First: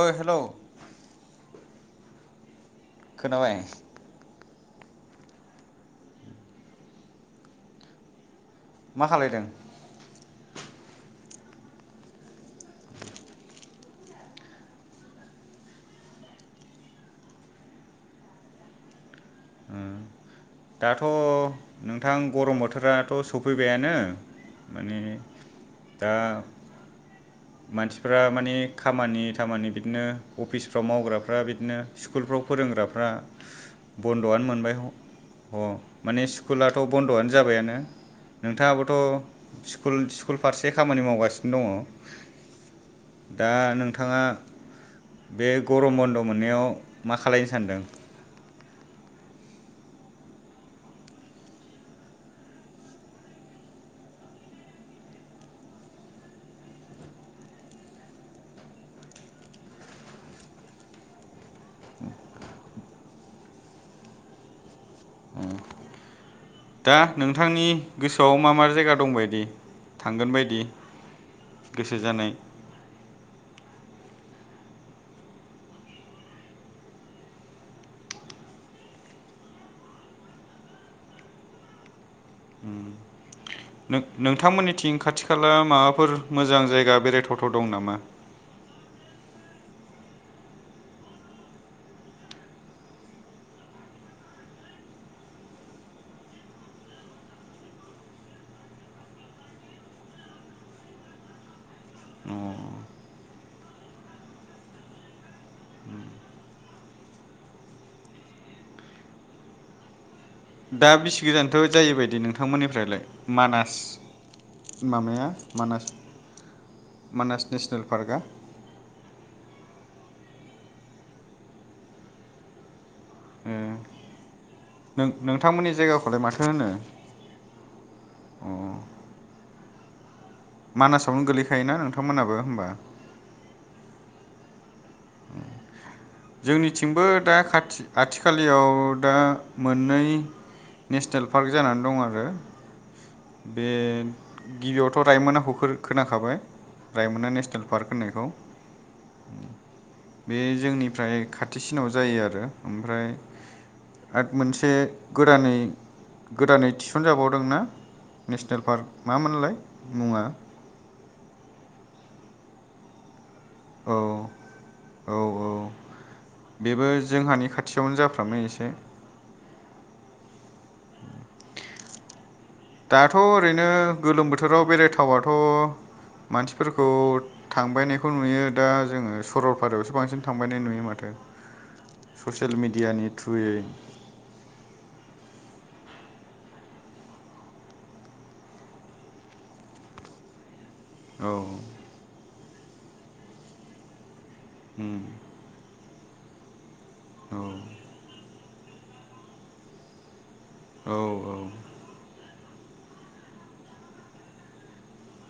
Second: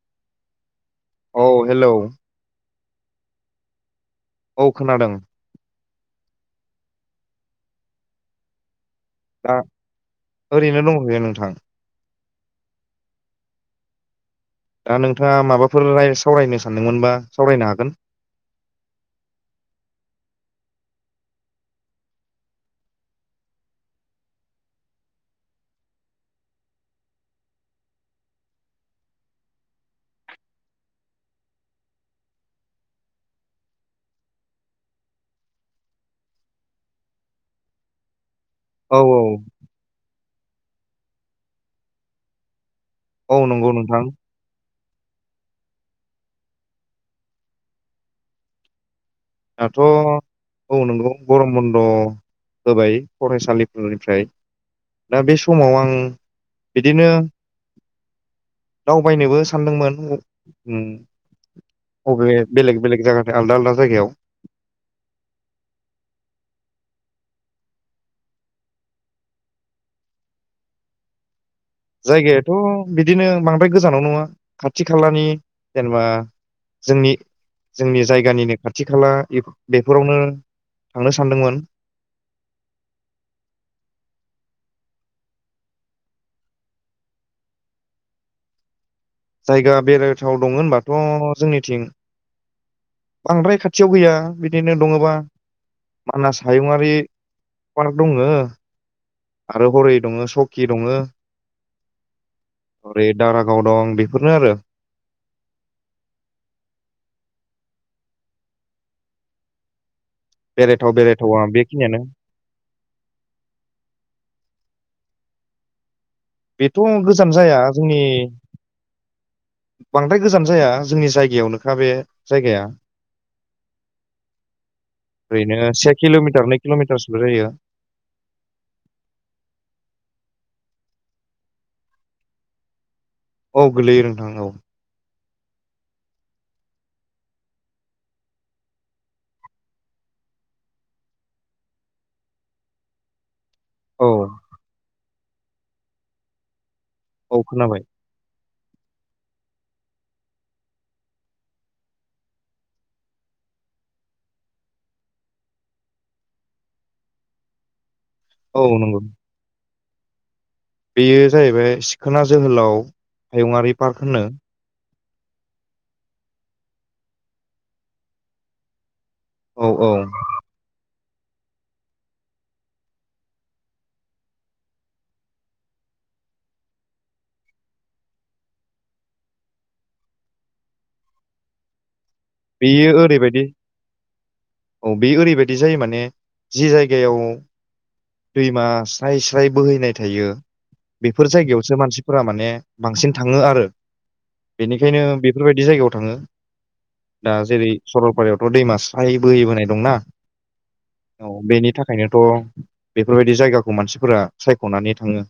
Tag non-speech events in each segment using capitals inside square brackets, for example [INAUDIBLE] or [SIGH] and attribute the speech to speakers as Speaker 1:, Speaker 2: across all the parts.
Speaker 1: ओ हेलौ
Speaker 2: औ हेलौ
Speaker 1: खोनाबाय
Speaker 2: औ खोनादों
Speaker 1: मा खालायदों
Speaker 2: दा ओरैनो दङ बेै नोंथां दा नोंथाङा माबाफोराय राय सावरायनो सानदोंमोनबा सावरायनो हागोन
Speaker 1: ओम दाथ' नोंथां गरम बोथोराथ' सफैबायानो माने दा मानसिफ्रा माने खामानि दामानि बिदिनो अफिसफ्राव मावग्राफ्रा बिदिनो स्कुलफ्राव फोरों ग्राफ्रा बन्द'आनो मोनबाय ह-ह माने स्कुलाथ' बन्द'आनो जाबायानो
Speaker 2: औ औ
Speaker 1: नोंथाङाबोथ' स्कुल स्कुल फारसे खामानि मावगासिनो दङ
Speaker 2: औ
Speaker 1: दा
Speaker 2: नंगौ नोंथां
Speaker 1: नोंथाङा बे गरम बन्द' मोननायाव मा खालायनो सानदों
Speaker 2: दाथ' औ नंगौ गरम बन्द' होबाय फरायसालिफोरनिफ्राय दा बे समाव आं बिदिनो दावबायनोबो सानदोंमोन ओम अबे बेलेग बेलेग जागा आलदा आलदा जायगायाव
Speaker 1: दा नोंथांनि गोसोआव मा-मा जायगा दंबायदि थांगोन बायदि गोसो जानाय
Speaker 2: जायगायाथ' बिदिनो बांद्राय गोजा जानाव नङा खाथि खालानि जेनेबा जोंनि जोंनि जायगानिनो खाथि खाला एफो बेफोरावनो थांनो सानदोंमोन
Speaker 1: उम नों नोंथांमोननिथिं खाथि खाला माबाफोर मोजां जायगा बेरायथावथाव दं नामा [INAUDIBLE]
Speaker 2: जायगा बेरायथाव दङ होनबाथ' जोंनिथिं बांद्राय खाथियाव गैया बिदिनो दङबा मानास हायुङारि पार्क दङो आरो हरै दङ सकि दङ
Speaker 1: अ
Speaker 2: ओरै दारागाव दं बेफोरनो आरो
Speaker 1: [INAUDIBLE] दा
Speaker 2: बेरायथाव
Speaker 1: बिसि
Speaker 2: बेरायथावा
Speaker 1: गोजानथ'
Speaker 2: बेखिनियानो
Speaker 1: जायोबायदि नोंथांमोननिफ्रायलाय मानास माबाया मानास
Speaker 2: बेथ' गोजान
Speaker 1: मानास
Speaker 2: जाया
Speaker 1: नेसनेल
Speaker 2: जोंनि
Speaker 1: पार्कआ
Speaker 2: बांद्राय गोजान जाया जोंनि जायगायावनोखा बे जायगाया
Speaker 1: ए नों
Speaker 2: ओरैनो
Speaker 1: नोंथांमोननि
Speaker 2: से
Speaker 1: जायगाखौलाय माथो
Speaker 2: किल'मिटार नै
Speaker 1: होनो
Speaker 2: किल'मिटारसोल' जायो।
Speaker 1: अ मानासावनो गोलैखायोना नोंथांमोनहाबो होमबा।
Speaker 2: औ गोलैयो नोंथां औ।
Speaker 1: [UNINTELLIGIBLE] जोंनिथिंबो दा खाथि आथिखालियाव दा मोननै नेसनेल पार्क जानानै दं आरो। बे
Speaker 2: औ
Speaker 1: गिबियावथ' रायमोनना हखो खोनाखाबाय रायमना
Speaker 2: औ
Speaker 1: नेसनेल
Speaker 2: खोनाबाय
Speaker 1: पार्क होननायखौ। बे जोंनिफ्राय खाथिसिनाव जायो आरो ओमफ्राय आद मोनसे गोदानै गोदानै थिसनजाबावदों ना
Speaker 2: औ
Speaker 1: नेसनेल
Speaker 2: नंगौ
Speaker 1: पार्क मामोनलाय मुङा?
Speaker 2: बेयो जाहैबाय सिखोना जोहोलाव हायुुंङरारि
Speaker 1: औ
Speaker 2: पार्क होनो।
Speaker 1: औ औ बेबो जोंहानि खाथियावनो जाफ्रामो एसे
Speaker 2: औ औ।
Speaker 1: दाथ' ओरैनो गोलोम बोथोराव बेराय थावाथ' मानसिफोरखौ थांबायनायखौ नुयो दा जोङो सरलपारायावसो बांसिन थांबायनाय नुयो माथो। [INAUDIBLE]
Speaker 2: बेयो
Speaker 1: मिडियानि
Speaker 2: ओरैबायदि
Speaker 1: थ्रुयै
Speaker 2: औ बेयो ओरैबायद बि जायो माने जि जायगायाव दैमा स्राय स्राय बोहैनाय थायो
Speaker 1: औ
Speaker 2: बेफोर जायगायावसो मानसिफोरा माने बांसिन थाङो आरो। बेनिखायनो
Speaker 1: उम
Speaker 2: बेफोरबायदि जायगायाव थाङो। दा
Speaker 1: औ
Speaker 2: जेरै सरलपारायाव अ दैमा स्राय बोहैबोनाय दंना औ बेनि थाखायनोथ' बेफोरबायदि जायगाखौ मानसिफोरा सायख'नानै थाङो।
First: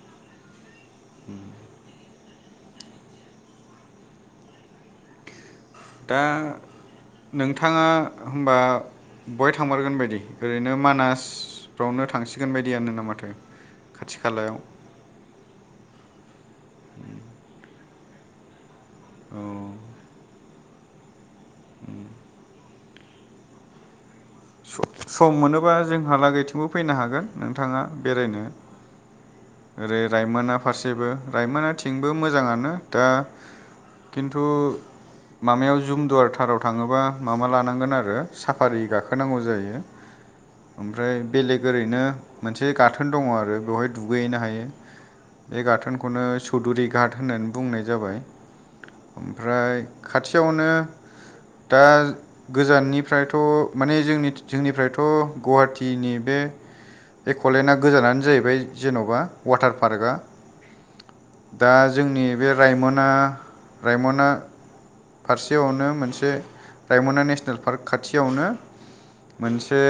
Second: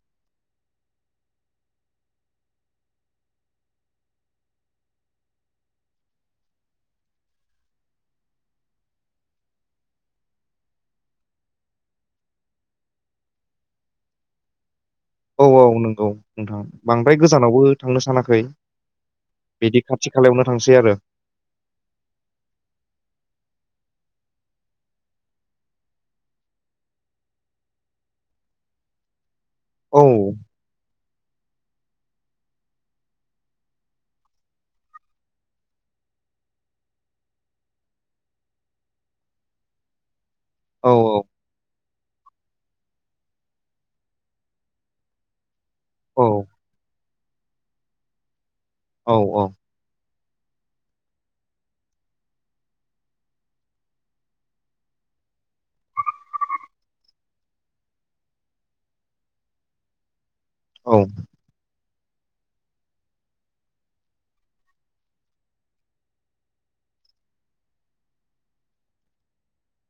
Speaker 1: [INAUDIBLE] दा नोंथाङा होमबा बहाय थांमारगोन बायदि ओरैनो मानास फ्रावनो थांसिगोन बायदियनो ना माथो खाथि खालायाव।
Speaker 2: औ औ नंगौ नोंथां बांद्राय गोजानावबो थांनो सानाखै बिदि खाथि खालायावनो थांसै आरो।
Speaker 1: स-सम मोनोबा जोंहालागैथिंबो फैनो हागोन नोंथाङा बेरायनो। ओरै
Speaker 2: औ
Speaker 1: रायमोना फारसेबो रायमोनाथिंबो मोजाङानो दा खिन्थु मामायाव जुमदुवारथाराव थाङोबा मामा लानांगोन आरो साफारि गाखोनांगौ जायो। [INAUDIBLE]
Speaker 2: औ
Speaker 1: ओमफ्राय बेलेग ओरैनो मोनसे गाथोन दङ आरो बेवहाय दुगैहैनो हायो। बे
Speaker 2: औ
Speaker 1: गाथोनखौनो चौधुरि घाट होननानै बुंनाय जाबाय
Speaker 2: औ
Speaker 1: ओमफ्राय खाथियावनो दा गोजाननिफ्रायथ' माने जोंनि जोंनिफ्रायथ' गुवाहाटिनि बे एक'लेणडआ गोजानानो जाहैबाय जेन'बा वाटार पार्कआ
Speaker 2: औ।
Speaker 1: दा जोंनि बे रायमना रायमना फारसेयावनो मोनसे रायमना नेसनेल पार्क खाथियावनो मोनसे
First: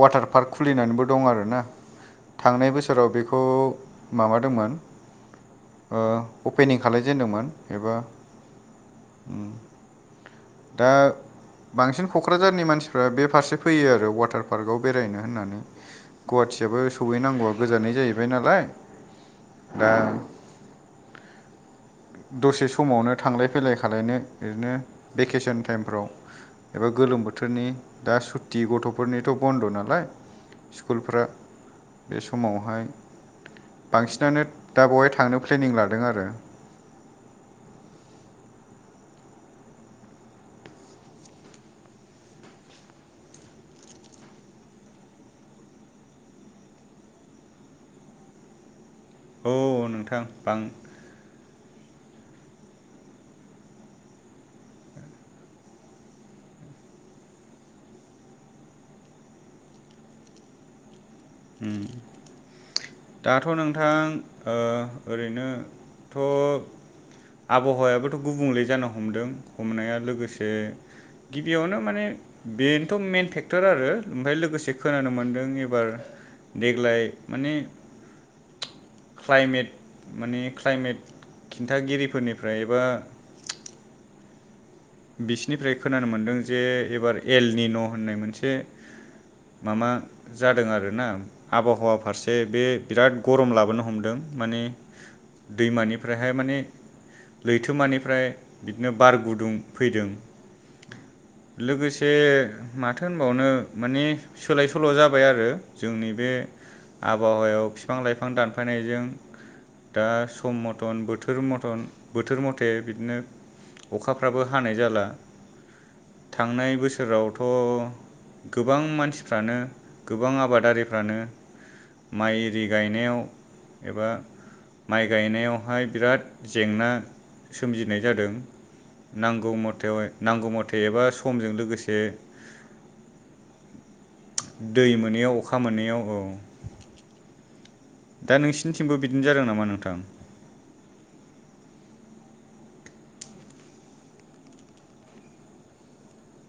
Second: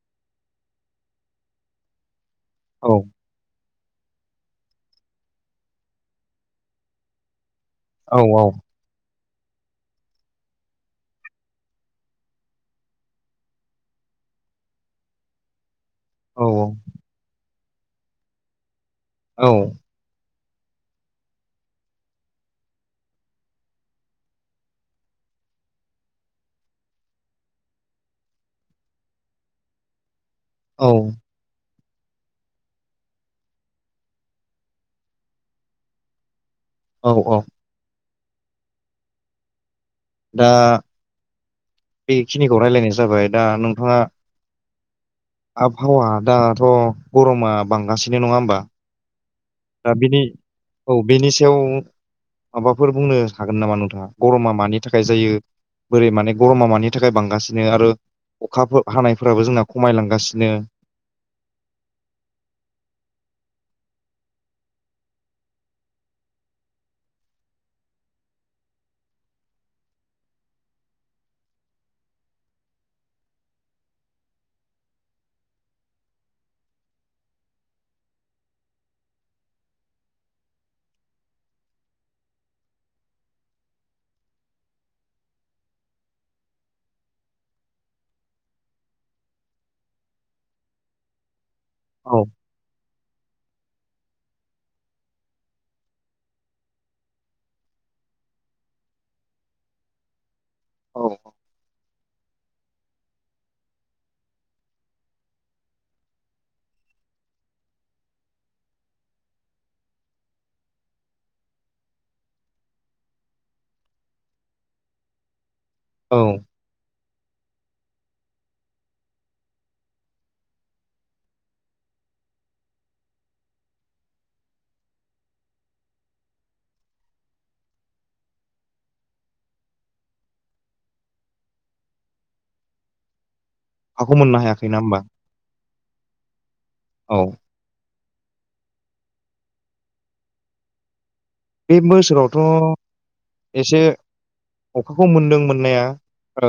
Speaker 1: वाटार पार्कबो खुलिननैबो दं आरोना। थांनाय
Speaker 2: औ
Speaker 1: बोसोराव बेखौ माबादोंमोन ओ अपेनिं खालायजेेनदोंमोन।
Speaker 2: औ औ।
Speaker 1: उम दा बांसिन क'क्राझारनि मानसिफ्रा बे फारसे फैयो आरो वाटार पार्कआव बेरायनो होननानै
Speaker 2: औ
Speaker 1: गुवाहाटियाबबो सहैनांगौआ गोजान जाहैबाय नालाय
Speaker 2: औ
Speaker 1: दा दसे समावनो थांलाय फैलाय खा खालायनो ओरैनो भेकेसन टाइमफ्राव एबा गोलोम बोथोरनि दा सुथि गथ गथ'फोरनिथ' बन्द' नालाय स्कुलफ्रा
Speaker 2: औ
Speaker 1: बे समावहाय बांसिनानो दा बेवहाय थांनो प्लेनिं लादों आरो।
Speaker 2: औ औ दा बेखिनिखौ राय्लायनाय जाबाय दा नोंथाङा आबहावा दाथ' गरमा बांगासिनो नङा होमबा
Speaker 1: औ
Speaker 2: दा बिनि
Speaker 1: नोंथां बां
Speaker 2: औ बेनि सायाव माबाफोर बुंनो हागोन नामा नोंथाङा गरमा मानि थाखाय जायो बोरै माने गरमा मानि थाखाय बांगासिनो आरो अखाफोर हानायफोराबो जोंना खमायलांगासिनो
Speaker 1: ओम दाथ' नोंथांङ ओ ओरैनोथ' आबहावायाबोथ' गुबुंले जानो हमदों हमनाया लोगोसे गिबियावनो माने बेनोथ' मइेन फेक्टर आरो ओमफ्राय लोगोसे खोनानो मोनदों एबार देग्लाय माने क्लाइमेट माने क्लाइमेट खिन्थागिरिफोरनिफ्राय एबा [INAUDIBLE] बिसिनिफ्राय खोनानो मोनदों जे एबार एलनि न' होननाय मोनसे मामा जादों आरोना आबहावा
Speaker 2: औ
Speaker 1: फारसे बे बिराद गरम लाबोनो हमदों माने दैमानिफ्रायहाय माने लैथोमानिफ्राय बिदिनो बार गुदुं फैदों।
Speaker 2: औ
Speaker 1: लोगोसे माथो होनबावनो माने सोलाय सोल' जाबाय आरो जोंनि बे आबहावायाव बिफां लाइफां दानफायनायजों दा सम मथन बोथोर मथन बोथोर मथे बिदिनो अखाफ्राबो हानाय जाला
Speaker 2: औ
Speaker 1: थांनाय बोसोरावथ' गोबां मानसिफ्रानो गोबां आबादारिफ्रानो माइ इरि गायनायाव एबा माइ गायनायावहाय बिराद जेंना सोमजिनाय जादों। नांगौ मथे नांगौ मथे एबा समजों लोगोसे
Speaker 2: हाखौ मोननो हायाखै ना
Speaker 1: दै
Speaker 2: होमबा
Speaker 1: मोनैयाव अखा मोनैयाव औ
Speaker 2: औ
Speaker 1: दा नोंसिनिथिंबो बिदिनो जादों नामा नोंथां?
Speaker 2: बे बोसोरावथ' एसे अखाखौ मोनदों मोननाया ओ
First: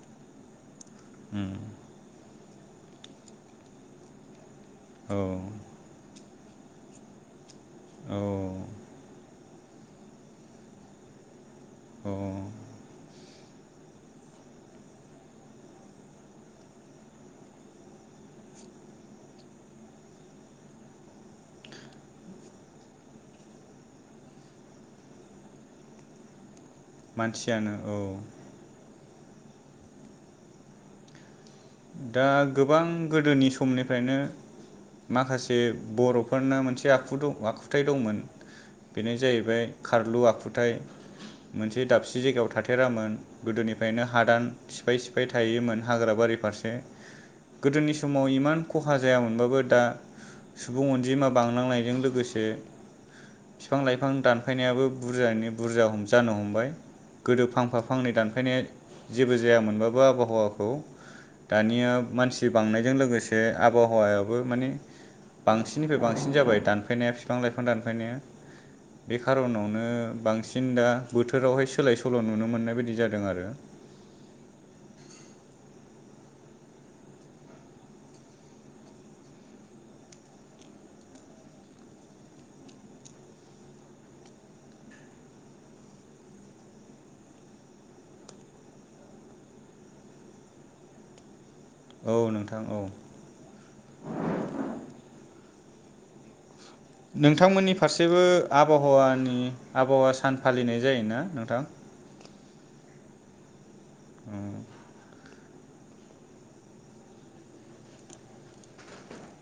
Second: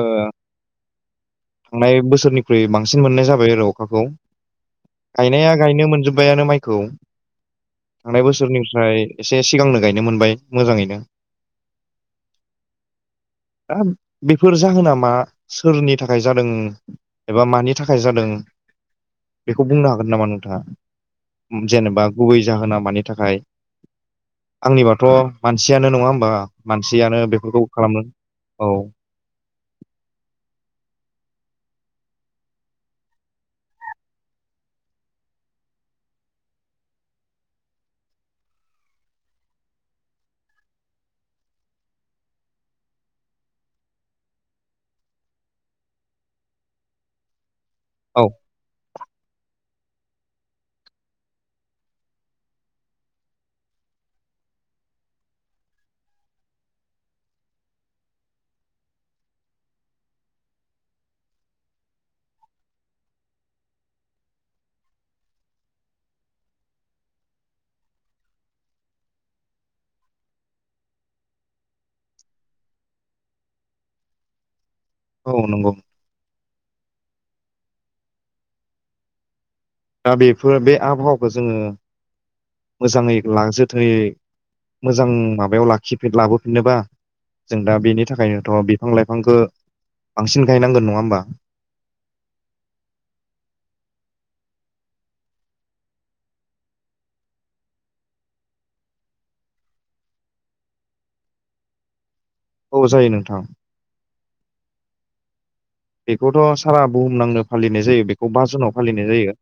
Speaker 1: उम,
Speaker 2: थांनाय बोसोरनिख्रुइ बांसिन मोननाय जाबाय आरो अखाखौ
Speaker 1: औ
Speaker 2: गायनाया गायनो मोनजोब बायानो माइखौ थांनाय
Speaker 1: औ
Speaker 2: बोसोरनिफ्राय एसे सिगांनो गायनो मोनबाय मोजाङैनो।
Speaker 1: औ
Speaker 2: दा बेफोर जाहोन मा सोरनि थाखाय जादों एबा मानि थाखाय जादों बेखौ बुंनो हागोन नामा नोंथाङा? उम जेनेबा गुबै जाहोना मानि थाखाय? आंनिबाथ' मानसियानो नङा होमबा? मानसियानो बेफोरखौ
Speaker 1: मानसियानो औ
Speaker 2: खालामो औ।
Speaker 1: दा गोबां गोदोनि समनिफ्रायनो माखासे बर'फोरना मोनसे आखुथु आखुथाय दंमोन। बेनो जाहैबाय खारलु आखुथाय। मोनसे दाबसे जायगायाव थाथेरामोन गोदोनिफ्रायनो हादान सिफाय सिफाय थायोमोन हाग्रा बारि फारस ने गोदोनि समाव
Speaker 2: औ
Speaker 1: इमान खहा जाया मोनबाबो दा सुबुं अनजिमा बांलांनायजों लोगोसे फिफां लाइफां दानफायनायाबो बुरजायैनो बुरजा हम जानो हमबाय। गोदो फांफा फांनै दानफायनाया जेबो जायामोनबाबो आबहावाखौ दानिया मानसि बांनायजों लोगोसे आबहावायाबो माने बांसिननिफ्राय बांसिन जाबाय दानफायनाया बिफां लाइफां दानफायनाया। बे खारनावनो बांसिन दा बोथोरावहाय सोलाय सोल नुनो मोननाय बायदि जादों आरो। [UNINTELLIGIBLE]
Speaker 2: औ नंगौ। दा बेफोर बे आबहावाखौ जोङो मोजाङै ला जोथोयै मोजां माबायाव लाखिफिन लाबोफिननोबा जों दा बेनि थाखायनोथ बिफां लाइफांखो बांसिन गायनांगोन नङा होमबा?
Speaker 1: औ नोंथां औ। नोंथांमोननि फारसेबो आबहावानि आबहावा सान फालिनाय जायोना नोंथां? [UNINTELLIGIBLE]
Speaker 2: औ जायो नोंथां।
Speaker 1: उम
Speaker 2: बेखौथ सारा बुहुमनांनो फालिनाय जायो बेखौ बा जुनाव फालिनाय जायो।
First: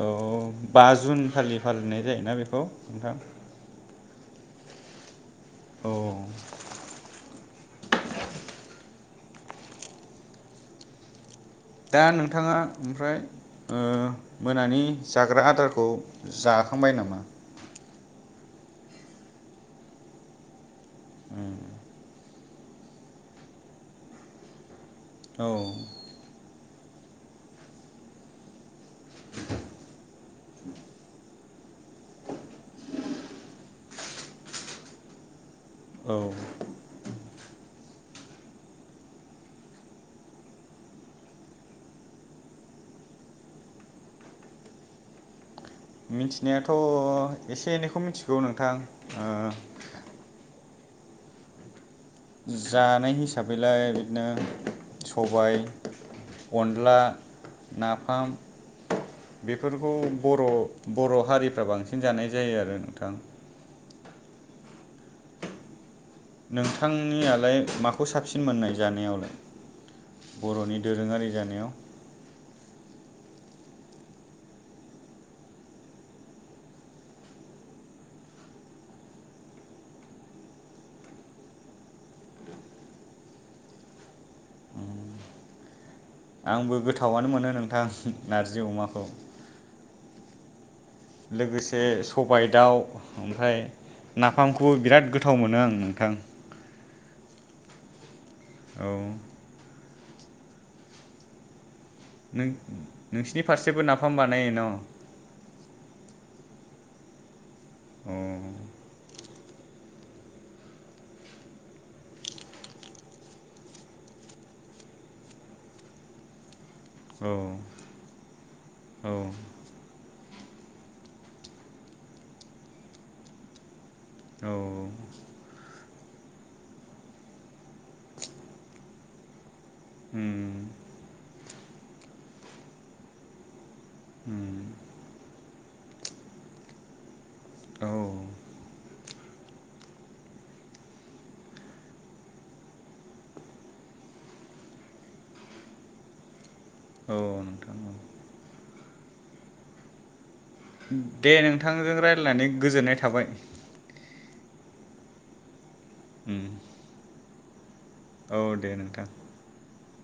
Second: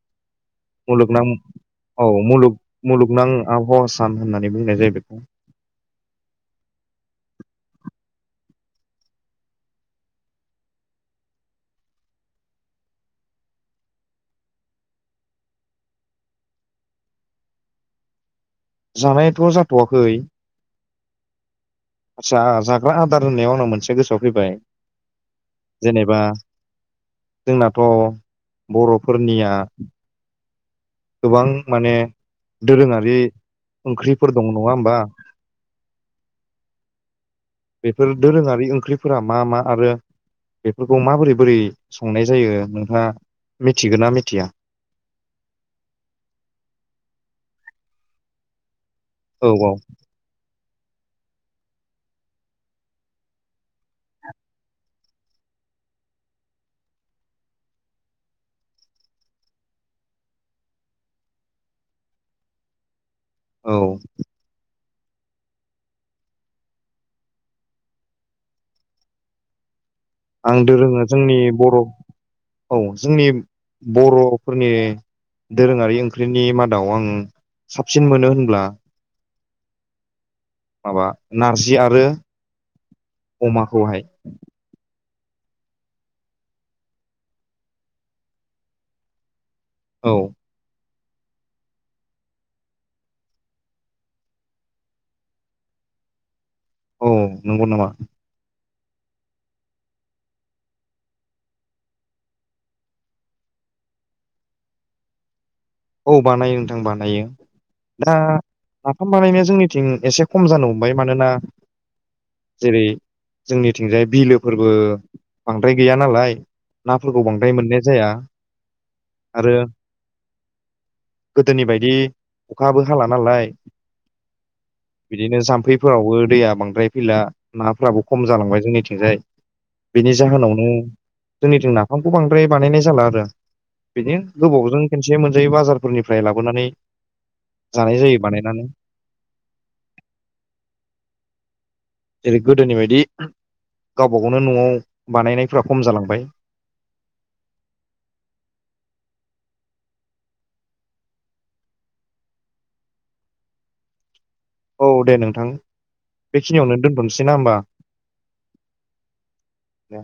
Speaker 1: औ बा
Speaker 2: मुलुगनां
Speaker 1: जुन खालि फालिनाय
Speaker 2: औ
Speaker 1: जायोना
Speaker 2: मुलुग
Speaker 1: बेखौ नोंथां
Speaker 2: मुलुगनां आबावा सान होननानै बुंनाय जायो बेखौ।
Speaker 1: औ। दा नोंथाङा ओमफ्राय ओ मोनानि जाग्रा आदारखौ जाखांबाय नामा?
Speaker 2: जानायाथ‌ जाथवाखै।
Speaker 1: उम।
Speaker 2: जा जाग्रा आदार होननायाव आंनाव मोनसे गोसोआव फैबाय
Speaker 1: औ
Speaker 2: जेनेबा जोंनाथ बर फोरनिया
Speaker 1: [UNINTELLIGIBLE]
Speaker 2: गोबां माने दोरोङारि ओंख्रिफोर दं नङा होमबा?
Speaker 1: औ।
Speaker 2: बेफोर दोरोङारि ओंख्रिफोरा मा मा आरो बेफोरखौ माबोरै बोरै संनाय जायो नोंथाङा मिथिगोन ना मिथिया?
Speaker 1: मिनथिनायाथ एसे एनैखौ मिथिगौ नोंथां। ओ
Speaker 2: औ औ।
Speaker 1: जानाय हिसाबैलाय बिदिनो सबाय अनला नाफाम बेफोरखौ बर बर हारिफ्रा बांसिन जानाय जायो आरो नोंथां।
Speaker 2: औ।
Speaker 1: नोंथांनियालाय माखौ साबसिन मोननाय जानायावलाय?
Speaker 2: आं
Speaker 1: बर'नि
Speaker 2: दोरोङा
Speaker 1: दोरोङारि
Speaker 2: जोंनि
Speaker 1: जानायाव
Speaker 2: बर औ जोंनि बर फोरनि दोरोङारि ओंख्रिनि मादाव आं साबसिन मोनो होनब्ला माबा नारजि आरो अमाखौहाय
Speaker 1: आंबो गोथावानो मोनो नोंथां नारजि अमाखौ
Speaker 2: औ
Speaker 1: लोगोसे सबाय दाउ ओमफ्राय नाफामखौ बिराद गोथाव मोनो आं नोंथां
Speaker 2: औ नंगौ नामा?
Speaker 1: औ नों नोंसिनि फारसेबो नाफाम बानायो न?
Speaker 2: औ बानायो नोंथां बानायो दा
Speaker 1: अ
Speaker 2: नाफाम बानायनाया जोंनिथिं एसे खम जानो हमबाय मानोना जेरै जोंनिथिंजाय बिलोफोरबो बांद्राय गैया नालाय नाफोरखौ
Speaker 1: औ
Speaker 2: बांद्राय मोननाय जाया
Speaker 1: औ
Speaker 2: आरो गोदोनि बायदि अखाबो हाला नालाय
Speaker 1: औ
Speaker 2: बिदिनो जाम्फै फोरावबो दैया बांद्राय फैला नाफ्राबो खम जालांबाय जोंनिथिंजाय बेनि
Speaker 1: उम
Speaker 2: जाहोनावनो जोंनिथिं नाफामखौ बांद्राय बानायनाय जाला आरो बिदिनो
Speaker 1: उम
Speaker 2: गोबावजों खनसे मोन [UNINTELLIGIBLE] फोरनिफ्राय लाबोनानै
Speaker 1: औ
Speaker 2: जानाय जायो बानायनानै जेरै गोदोनि बायदि गावबा गावनो न'आव बानायनायफ्रा खम जालांबाय
Speaker 1: औ नोंथां औ दे नोंथांजों रायज्लायनानै गोजोननाय थाबाय
Speaker 2: औ दे नोंथां
Speaker 1: उम
Speaker 2: बेखिनियावनो दोनथ'नोसै ना होमबा
Speaker 1: औ दे नोंथां
Speaker 2: दे